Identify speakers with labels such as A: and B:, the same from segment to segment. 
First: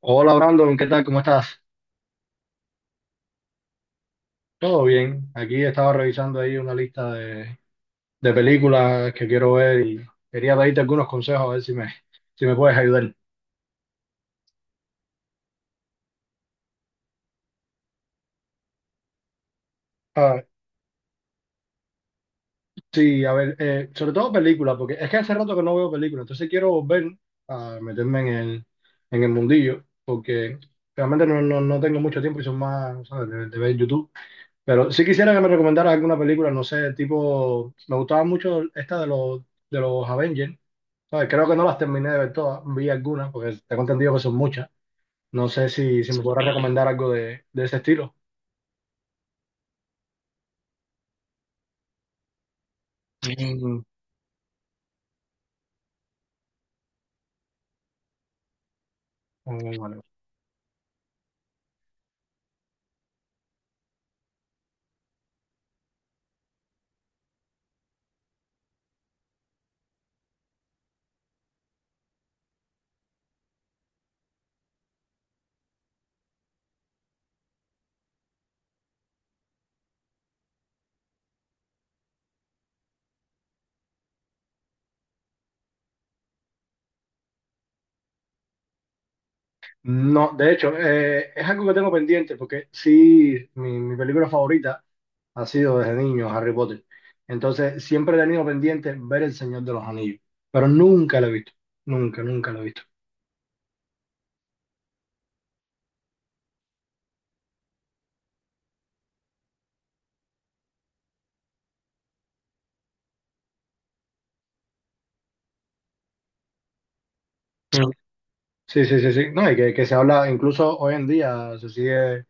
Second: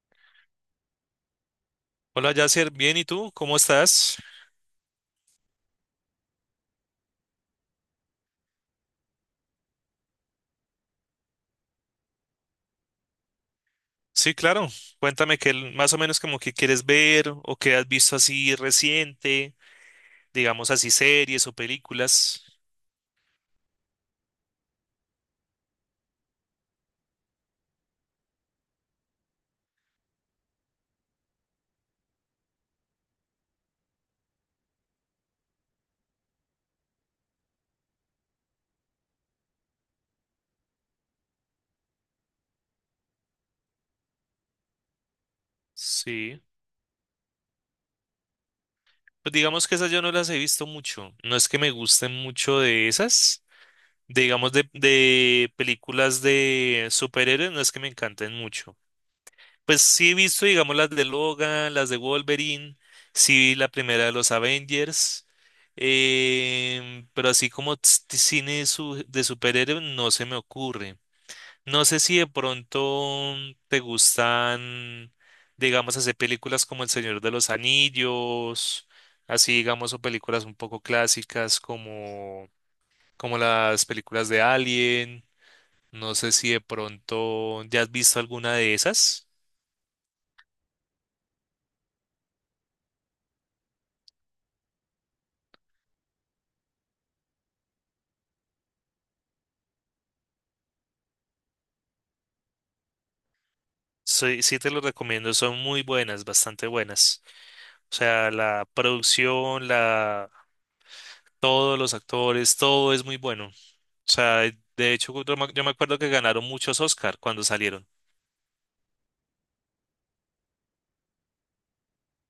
A: Hola Brandon, ¿qué tal? ¿Cómo estás?
B: Hola Yasser, bien, ¿y tú? ¿Cómo estás?
A: Todo bien. Aquí estaba revisando ahí una lista de películas que quiero ver y quería pedirte algunos consejos a ver si me puedes ayudar.
B: Sí, claro. Cuéntame que más o menos como que quieres ver o que has visto así reciente,
A: Ah,
B: digamos así series o películas.
A: sí, a ver, sobre todo películas, porque es que hace rato que no veo películas, entonces quiero volver a meterme en el mundillo, porque realmente no tengo mucho tiempo y son más, ¿sabes? De ver YouTube. Pero sí quisiera que me recomendaras alguna película, no sé, tipo, me gustaba mucho de los Avengers. No, y creo que no las terminé de ver todas, vi algunas, porque tengo entendido que son muchas. No sé si me
B: Sí.
A: podrás recomendar algo de ese estilo.
B: Pues digamos que esas yo no las he visto mucho. No es que me gusten mucho de esas.
A: Un-
B: Digamos de películas de superhéroes, no es que me encanten mucho. Pues
A: un-
B: sí he visto, digamos, las de Logan, las de Wolverine, sí vi la primera de los Avengers, pero así como de superhéroes no se me ocurre. No sé si de pronto te gustan, digamos, hacer películas como El Señor de los Anillos, así digamos, o películas un poco clásicas como las películas de Alien. No sé si de pronto ya has visto alguna de esas.
A: No, de hecho, es algo que tengo pendiente, porque sí, mi película favorita ha sido desde niño Harry Potter. Entonces, siempre he tenido pendiente ver El Señor de los Anillos, pero nunca lo he visto, nunca lo he visto.
B: Sí, sí te lo recomiendo, son muy buenas, bastante buenas. O sea, la producción, todos los actores, todo es muy bueno. O sea, de hecho, yo me acuerdo que ganaron muchos Oscar cuando salieron,
A: Mm. Sí, sí, sí, sí. No, y que se habla, incluso hoy en día se sigue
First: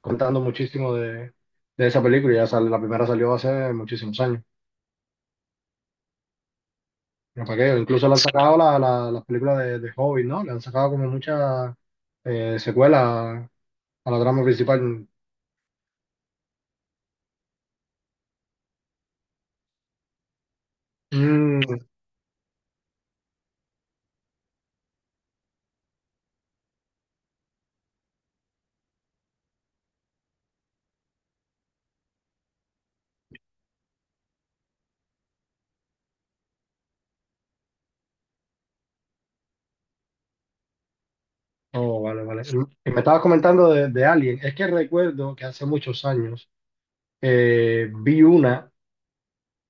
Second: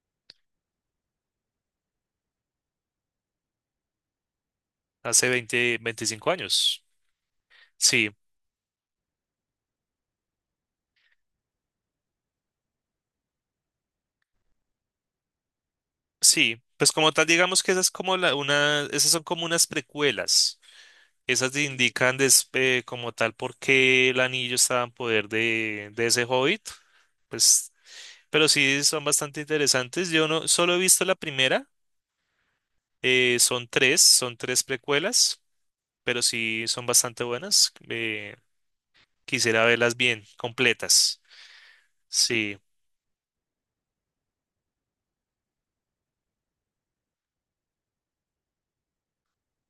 A: contando muchísimo de esa película. La primera salió hace muchísimos años.
B: hace 20, 25 años.
A: Ya pa' qué, incluso
B: Sí,
A: le han sacado las películas de Hobbit, ¿no? Le han sacado como muchas secuelas a la trama principal.
B: sí. Pues como tal, digamos que esas como esas son como unas precuelas. Esas
A: Mm,
B: te indican como tal por qué el anillo estaba en poder de ese hobbit. Pues, pero sí son bastante interesantes. Yo no solo he visto la primera. Son tres precuelas, pero sí son bastante buenas. Quisiera verlas bien, completas.
A: oh, vale, vale.
B: Sí.
A: Y me estabas comentando de Alien. Es que recuerdo que hace muchos años vi una,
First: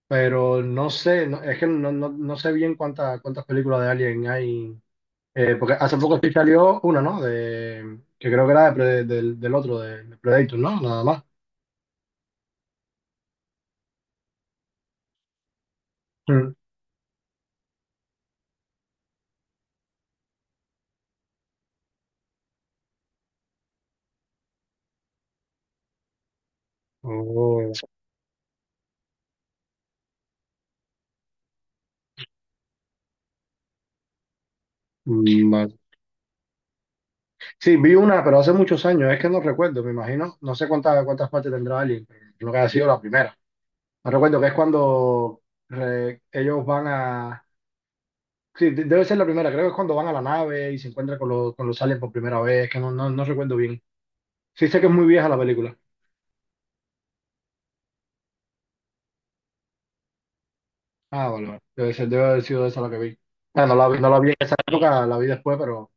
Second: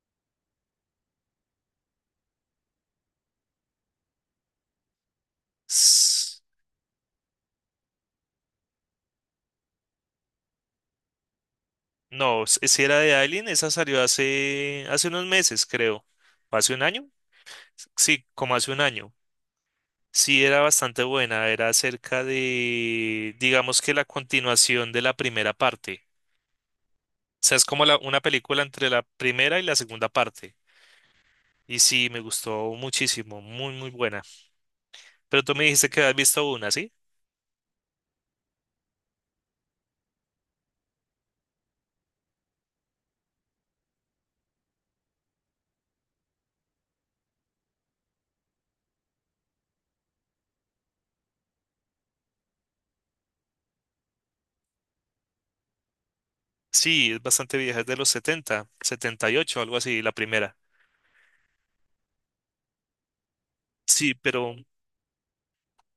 A: pero no sé, no- es que no, no, no sé bien cuántas películas de Alien hay. Porque hace poco sí
B: S-
A: salió una, ¿no? Que creo que era de Pre- del, del otro, de Predator, ¿no? Nada más.
B: No, si era de Alien, esa salió hace unos meses, creo.
A: Mm.
B: ¿O hace un año? Sí, como hace un año. Sí, era bastante buena. Era acerca de, digamos que la continuación de la primera parte. O sea, es
A: Oh,
B: como una película entre la primera y la segunda parte. Y sí, me gustó muchísimo, muy, muy buena. Pero
A: mm,
B: tú me
A: vale.
B: dijiste que has visto una, ¿sí?
A: Sí, vi una, pero hace muchos años, es que no recuerdo, me imagino, no sé cuántas partes tendrá Alien, pero creo que ha sido la primera. No recuerdo que es cuando ellos van a... Sí, debe ser la primera, creo que es cuando van a la nave y se encuentran con con los aliens por primera vez, que no recuerdo bien. Sí sé que es muy vieja la película.
B: Sí, es bastante vieja, es de los setenta, setenta y ocho, algo así, la primera.
A: Ah, vale, vale. Debe ser, debe haber sido esa la que vi. Ah, no la vi, no
B: Sí,
A: la vi en
B: pero,
A: esa época, la vi después, pero...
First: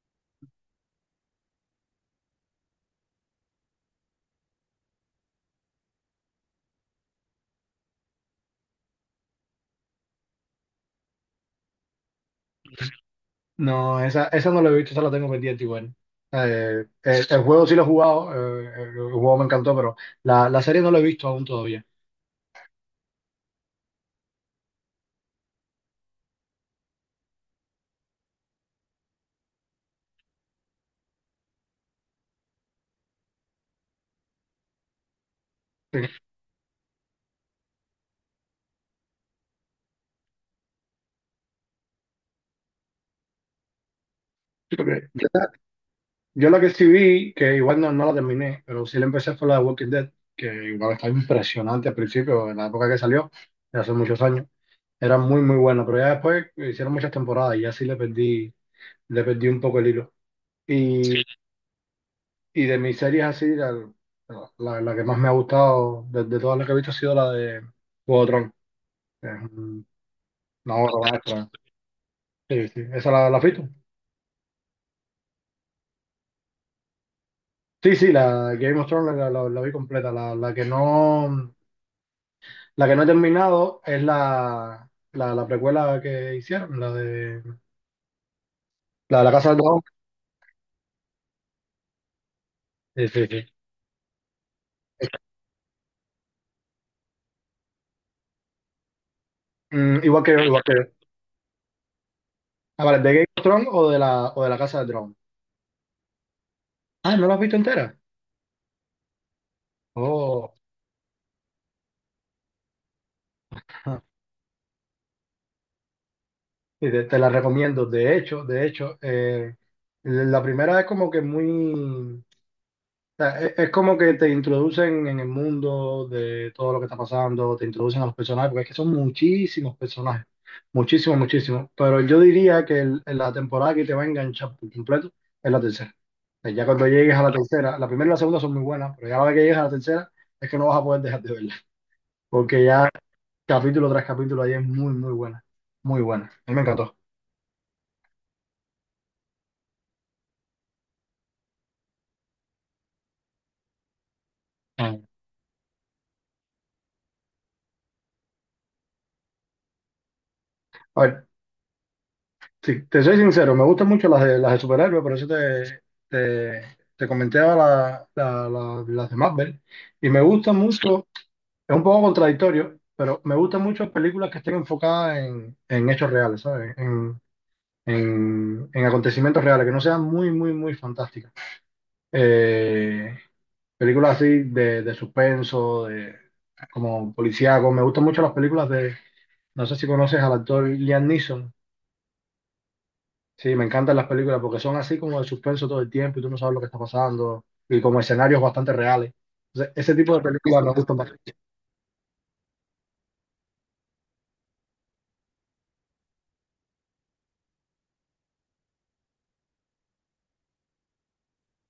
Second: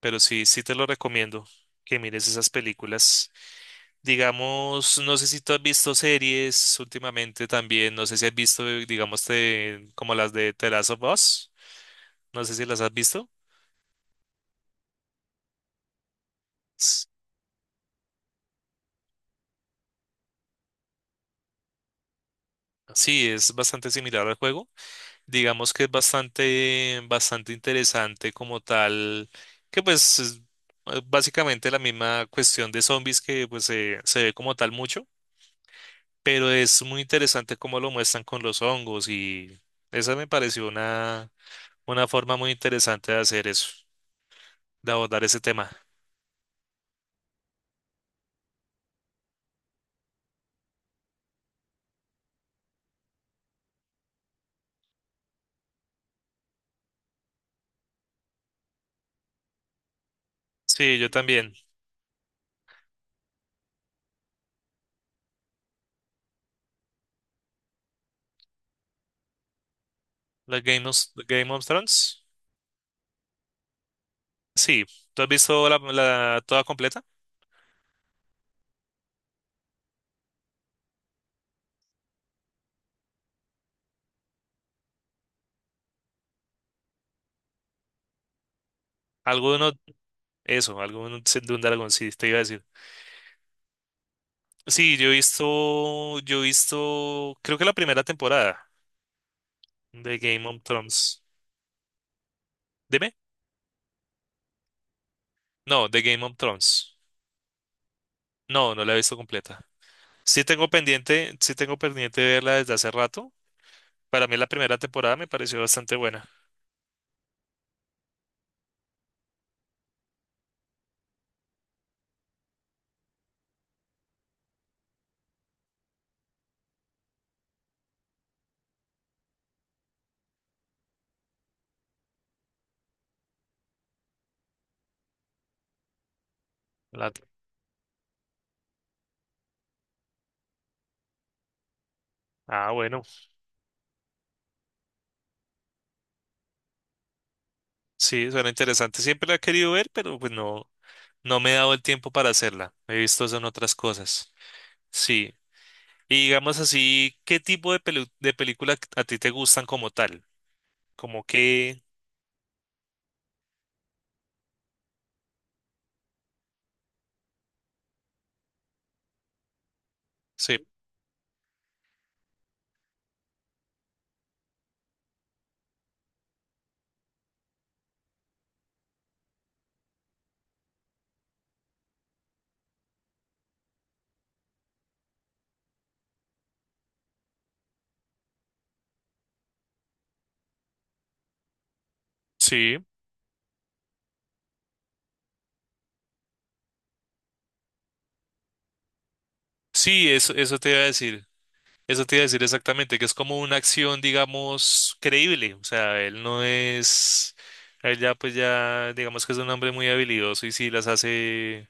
B: pero sí, sí te lo recomiendo que mires esas películas. Digamos, no sé si tú has visto series últimamente también, no sé si has visto, digamos, como las de The Last of Us, no sé si las has visto.
A: No, esa no la he visto, esa la tengo pendiente igual.
B: S-
A: El juego sí lo he jugado, el juego me encantó, pero la serie no la he visto aún todavía.
B: Sí, es bastante similar al juego. Digamos que es bastante, bastante interesante como tal, que pues es básicamente la misma cuestión de zombies que pues se ve como tal mucho,
A: Sí,
B: pero es muy interesante cómo lo muestran con los hongos y esa me pareció una forma muy interesante de hacer eso,
A: sí,
B: de
A: porque
B: abordar
A: Yo
B: ese
A: la
B: tema.
A: yo la que sí vi, que igual no, no la terminé, pero sí la empecé fue la de Walking Dead, que igual estaba impresionante al principio, en la época que salió, de hace muchos años. Era muy, muy buena, pero ya después hicieron muchas temporadas y ya sí le perdí un poco el hilo.
B: Sí, yo
A: Y
B: también.
A: Y de mis series así, la que más me ha gustado de todas las que he visto ha sido la de Juego de Tronos. que Es un-
B: La
A: una
B: Game of,
A: obra maestra.
B: Game of Thrones.
A: Sí, sí. ¿Esa la has visto?
B: Sí, ¿tú has visto la toda completa?
A: Sí, sí, la Game of Thrones la vi completa. La que no, la que no he terminado es la precuela que hicieron, la, de la Casa del
B: Alguno,
A: Dragón.
B: eso, alguno de un dragón, sí, te iba a decir.
A: Sí, sí, sí.
B: Sí, yo he visto, creo que la primera temporada
A: Mm,
B: de
A: igual que yo,
B: Game
A: igual
B: of
A: que yo.
B: Thrones.
A: Ah, vale, ¿de
B: ¿Dime?
A: Game of Thrones o de o de la Casa del Dragón?
B: No, de Game of Thrones.
A: Ah, ¿no la has visto entera?
B: No, no la he visto completa. Sí
A: Oh.
B: tengo pendiente, sí tengo pendiente verla desde hace rato. Para mí la primera temporada me pareció bastante buena.
A: Te la recomiendo. De hecho, la primera es como que muy, o sea, es, como que te introducen en el mundo de todo lo que está pasando, te introducen a los personajes, porque es que son muchísimos personajes, muchísimos, muchísimos. Pero yo diría que la temporada que te va a enganchar por completo es la tercera. O sea, ya cuando
B: La-
A: llegues a la tercera, la primera y la segunda son muy buenas, pero ya la vez que llegues a la tercera es que no vas a poder dejar de verla, porque
B: Ah,
A: ya
B: bueno,
A: capítulo tras capítulo ahí es muy, muy buena, muy buena. A mí me encantó.
B: sí, suena interesante. Siempre la he querido ver, pero pues no, no me he dado el tiempo para hacerla. He visto eso en otras cosas.
A: Ah.
B: Sí. Y digamos así, ¿qué tipo de de película a ti te gustan como tal?
A: A
B: Como
A: ver,
B: que...
A: sí, te soy sincero, me gustan mucho las de superhéroes, por eso te, te comenté a la- la- la- las de Marvel. Y me gusta
B: Sí.
A: mucho, es un poco contradictorio, pero me gustan mucho películas que estén enfocadas en hechos reales, ¿sabes? En acontecimientos reales, que no sean muy, muy, muy fantásticas. Eh, Películas así de suspenso, de, como policíaco. Me gustan mucho las películas de, no sé si conoces al actor Liam Neeson.
B: Sí.
A: Sí, me encantan las películas porque son así como de suspenso todo el tiempo y tú no sabes lo que está pasando y como escenarios bastante reales. Entonces, ese
B: Sí,
A: tipo de
B: eso
A: películas
B: te
A: me
B: iba a
A: gustan
B: decir.
A: bastante.
B: Eso te iba a decir exactamente, que es como una acción, digamos, creíble. O sea, él no es, él ya pues ya, digamos que es un hombre muy habilidoso y sí las hace,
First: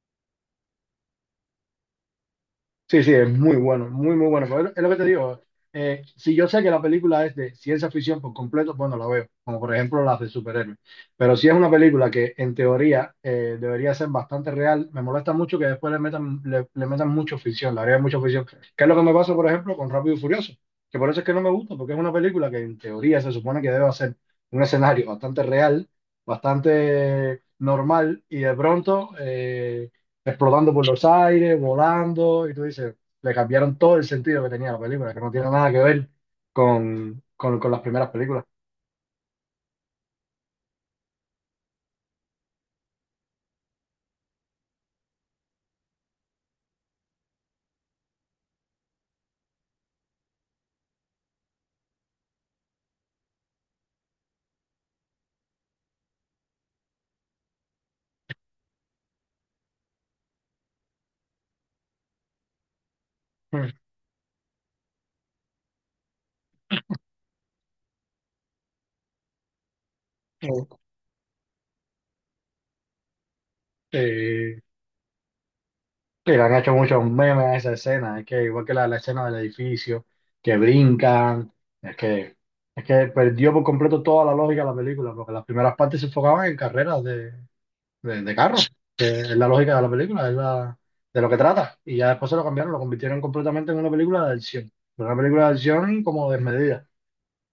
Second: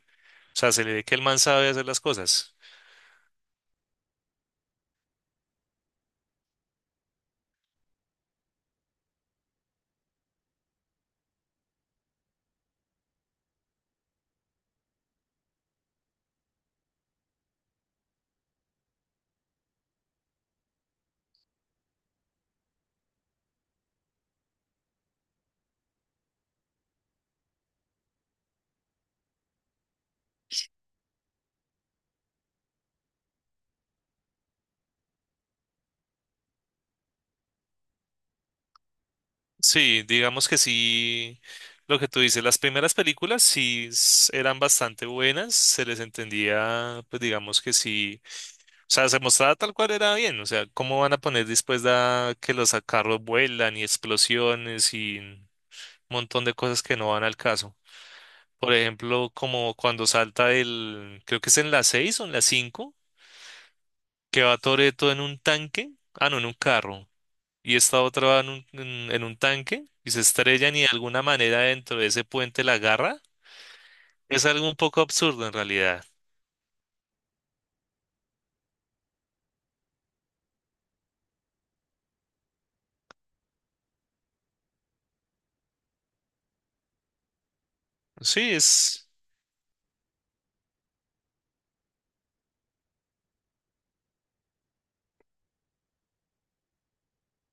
B: o sea, se le ve que el man sabe hacer las cosas.
A: Sí, sí, es muy bueno, muy, muy bueno. Pero es lo que te digo. Si yo sé que la película es de ciencia ficción por completo, bueno, la veo, como por ejemplo las de superhéroes. Pero si es una película que en teoría debería ser bastante real, me molesta mucho que después le metan mucho ficción, le haría mucha ficción. Que es lo que me pasa, por ejemplo, con Rápido y Furioso. Que por eso es que no me gusta, porque es una película que en teoría se supone que debe ser un escenario bastante real, bastante normal, y de pronto... explotando por los aires, volando, y tú dices, le cambiaron todo el sentido que tenía la película, que no tiene nada que ver con las primeras películas.
B: Sí, digamos que sí, lo que tú dices, las primeras películas sí eran bastante buenas, se les entendía, pues digamos que sí, o sea, se mostraba tal cual era bien, o sea, ¿cómo van a poner después da que los carros vuelan y explosiones y montón de cosas que no van al caso? Por ejemplo, como cuando salta el, creo que es en la 6 o en la 5
A: Mm.
B: que va Toretto en un tanque, ah, no, en un carro, y esta otra va en un tanque y se estrellan
A: Mm.
B: y de alguna manera dentro de ese puente la agarra. Es
A: Eh,
B: algo un poco absurdo en realidad.
A: y le han hecho muchos memes a esa escena, es que igual que la escena del edificio, que brincan, es que, es que perdió por completo toda la lógica de la película, porque las primeras partes se enfocaban en carreras de
B: Sí,
A: carros que es la lógica de la película, es la, de lo que trata. Y ya después se lo cambiaron, lo convirtieron completamente en una película de acción. Pero una película de acción como desmedida,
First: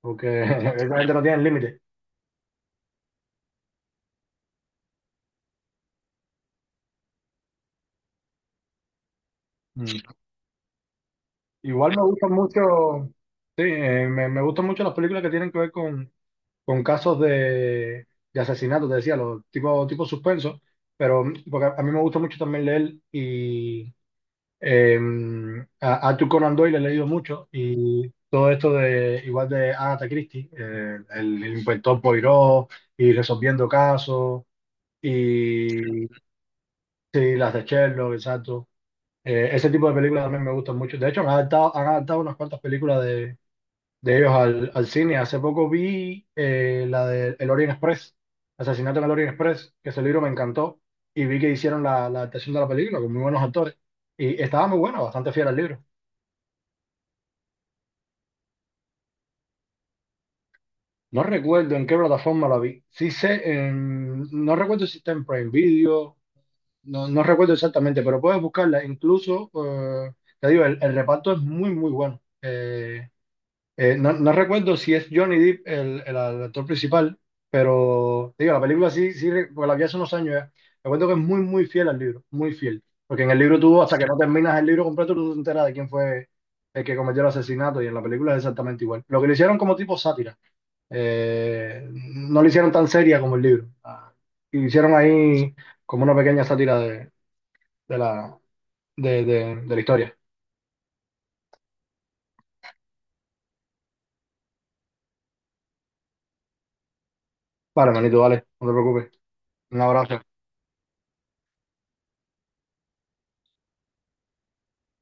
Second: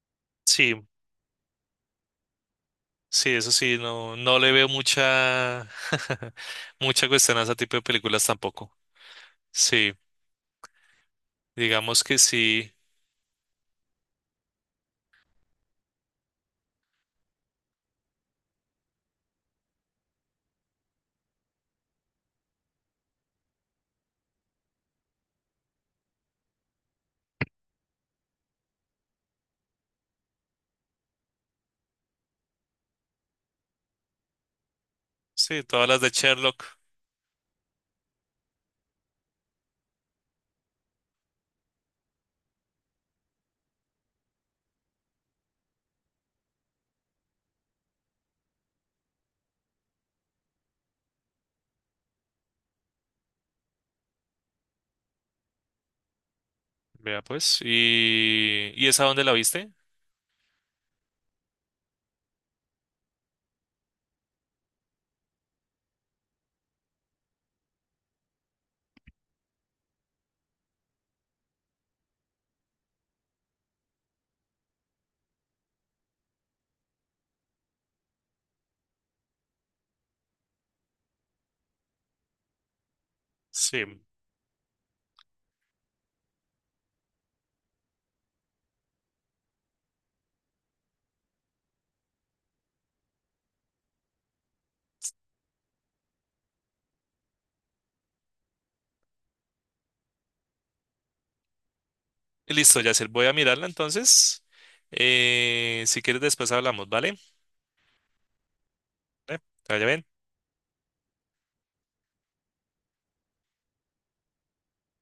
A: porque
B: sí,
A: esa gente no tiene límite.
B: sí, eso sí, no, no le veo mucha, mucha cuestión a ese tipo de películas tampoco. Sí,
A: Mm. Igual me
B: digamos que
A: gustan
B: sí,
A: mucho, sí, me gustan mucho las películas que tienen que ver con casos de asesinato, te decía, los tipo, tipo suspenso, pero porque a mí me gusta mucho también leer y Eh, a Arthur Conan Doyle he leído mucho y todo esto de igual de Agatha Christie, el inspector Poirot y resolviendo casos
B: sí, todas las
A: y
B: de Sherlock.
A: sí, las de Sherlock, exacto. Ese tipo de películas también me gustan mucho. De hecho, han adaptado unas cuantas películas de ellos al cine. Hace poco vi la de El Orient Express, Asesinato en el Orient Express, que ese libro me encantó y vi que hicieron la adaptación de la película con muy buenos actores y estaba muy bueno, bastante fiel al libro.
B: Vea pues. ¿Y esa dónde la viste?
A: No recuerdo en qué plataforma la vi. Sí sé, no recuerdo si está en Prime Video, no, no recuerdo exactamente, pero puedes buscarla. Incluso, te digo, el reparto es muy, muy bueno. No, no recuerdo si es Johnny Depp el actor principal, pero te digo, la película porque la vi hace unos años ya. Recuerdo que es muy, muy fiel al libro, muy fiel. Porque en el libro tú, hasta
B: Sí.
A: que no terminas el libro completo, tú no te enteras de quién fue el que cometió el asesinato y en la película es exactamente igual. Lo que le hicieron como tipo sátira no lo hicieron tan seria como el libro. Ah, hicieron ahí como una pequeña sátira de la, de la historia.
B: Listo, Yacel. Voy a mirarla entonces. Si quieres después hablamos, ¿vale?
A: Vale, manito, vale, no te preocupes.
B: Eh, que
A: Un
B: vaya bien.
A: abrazo.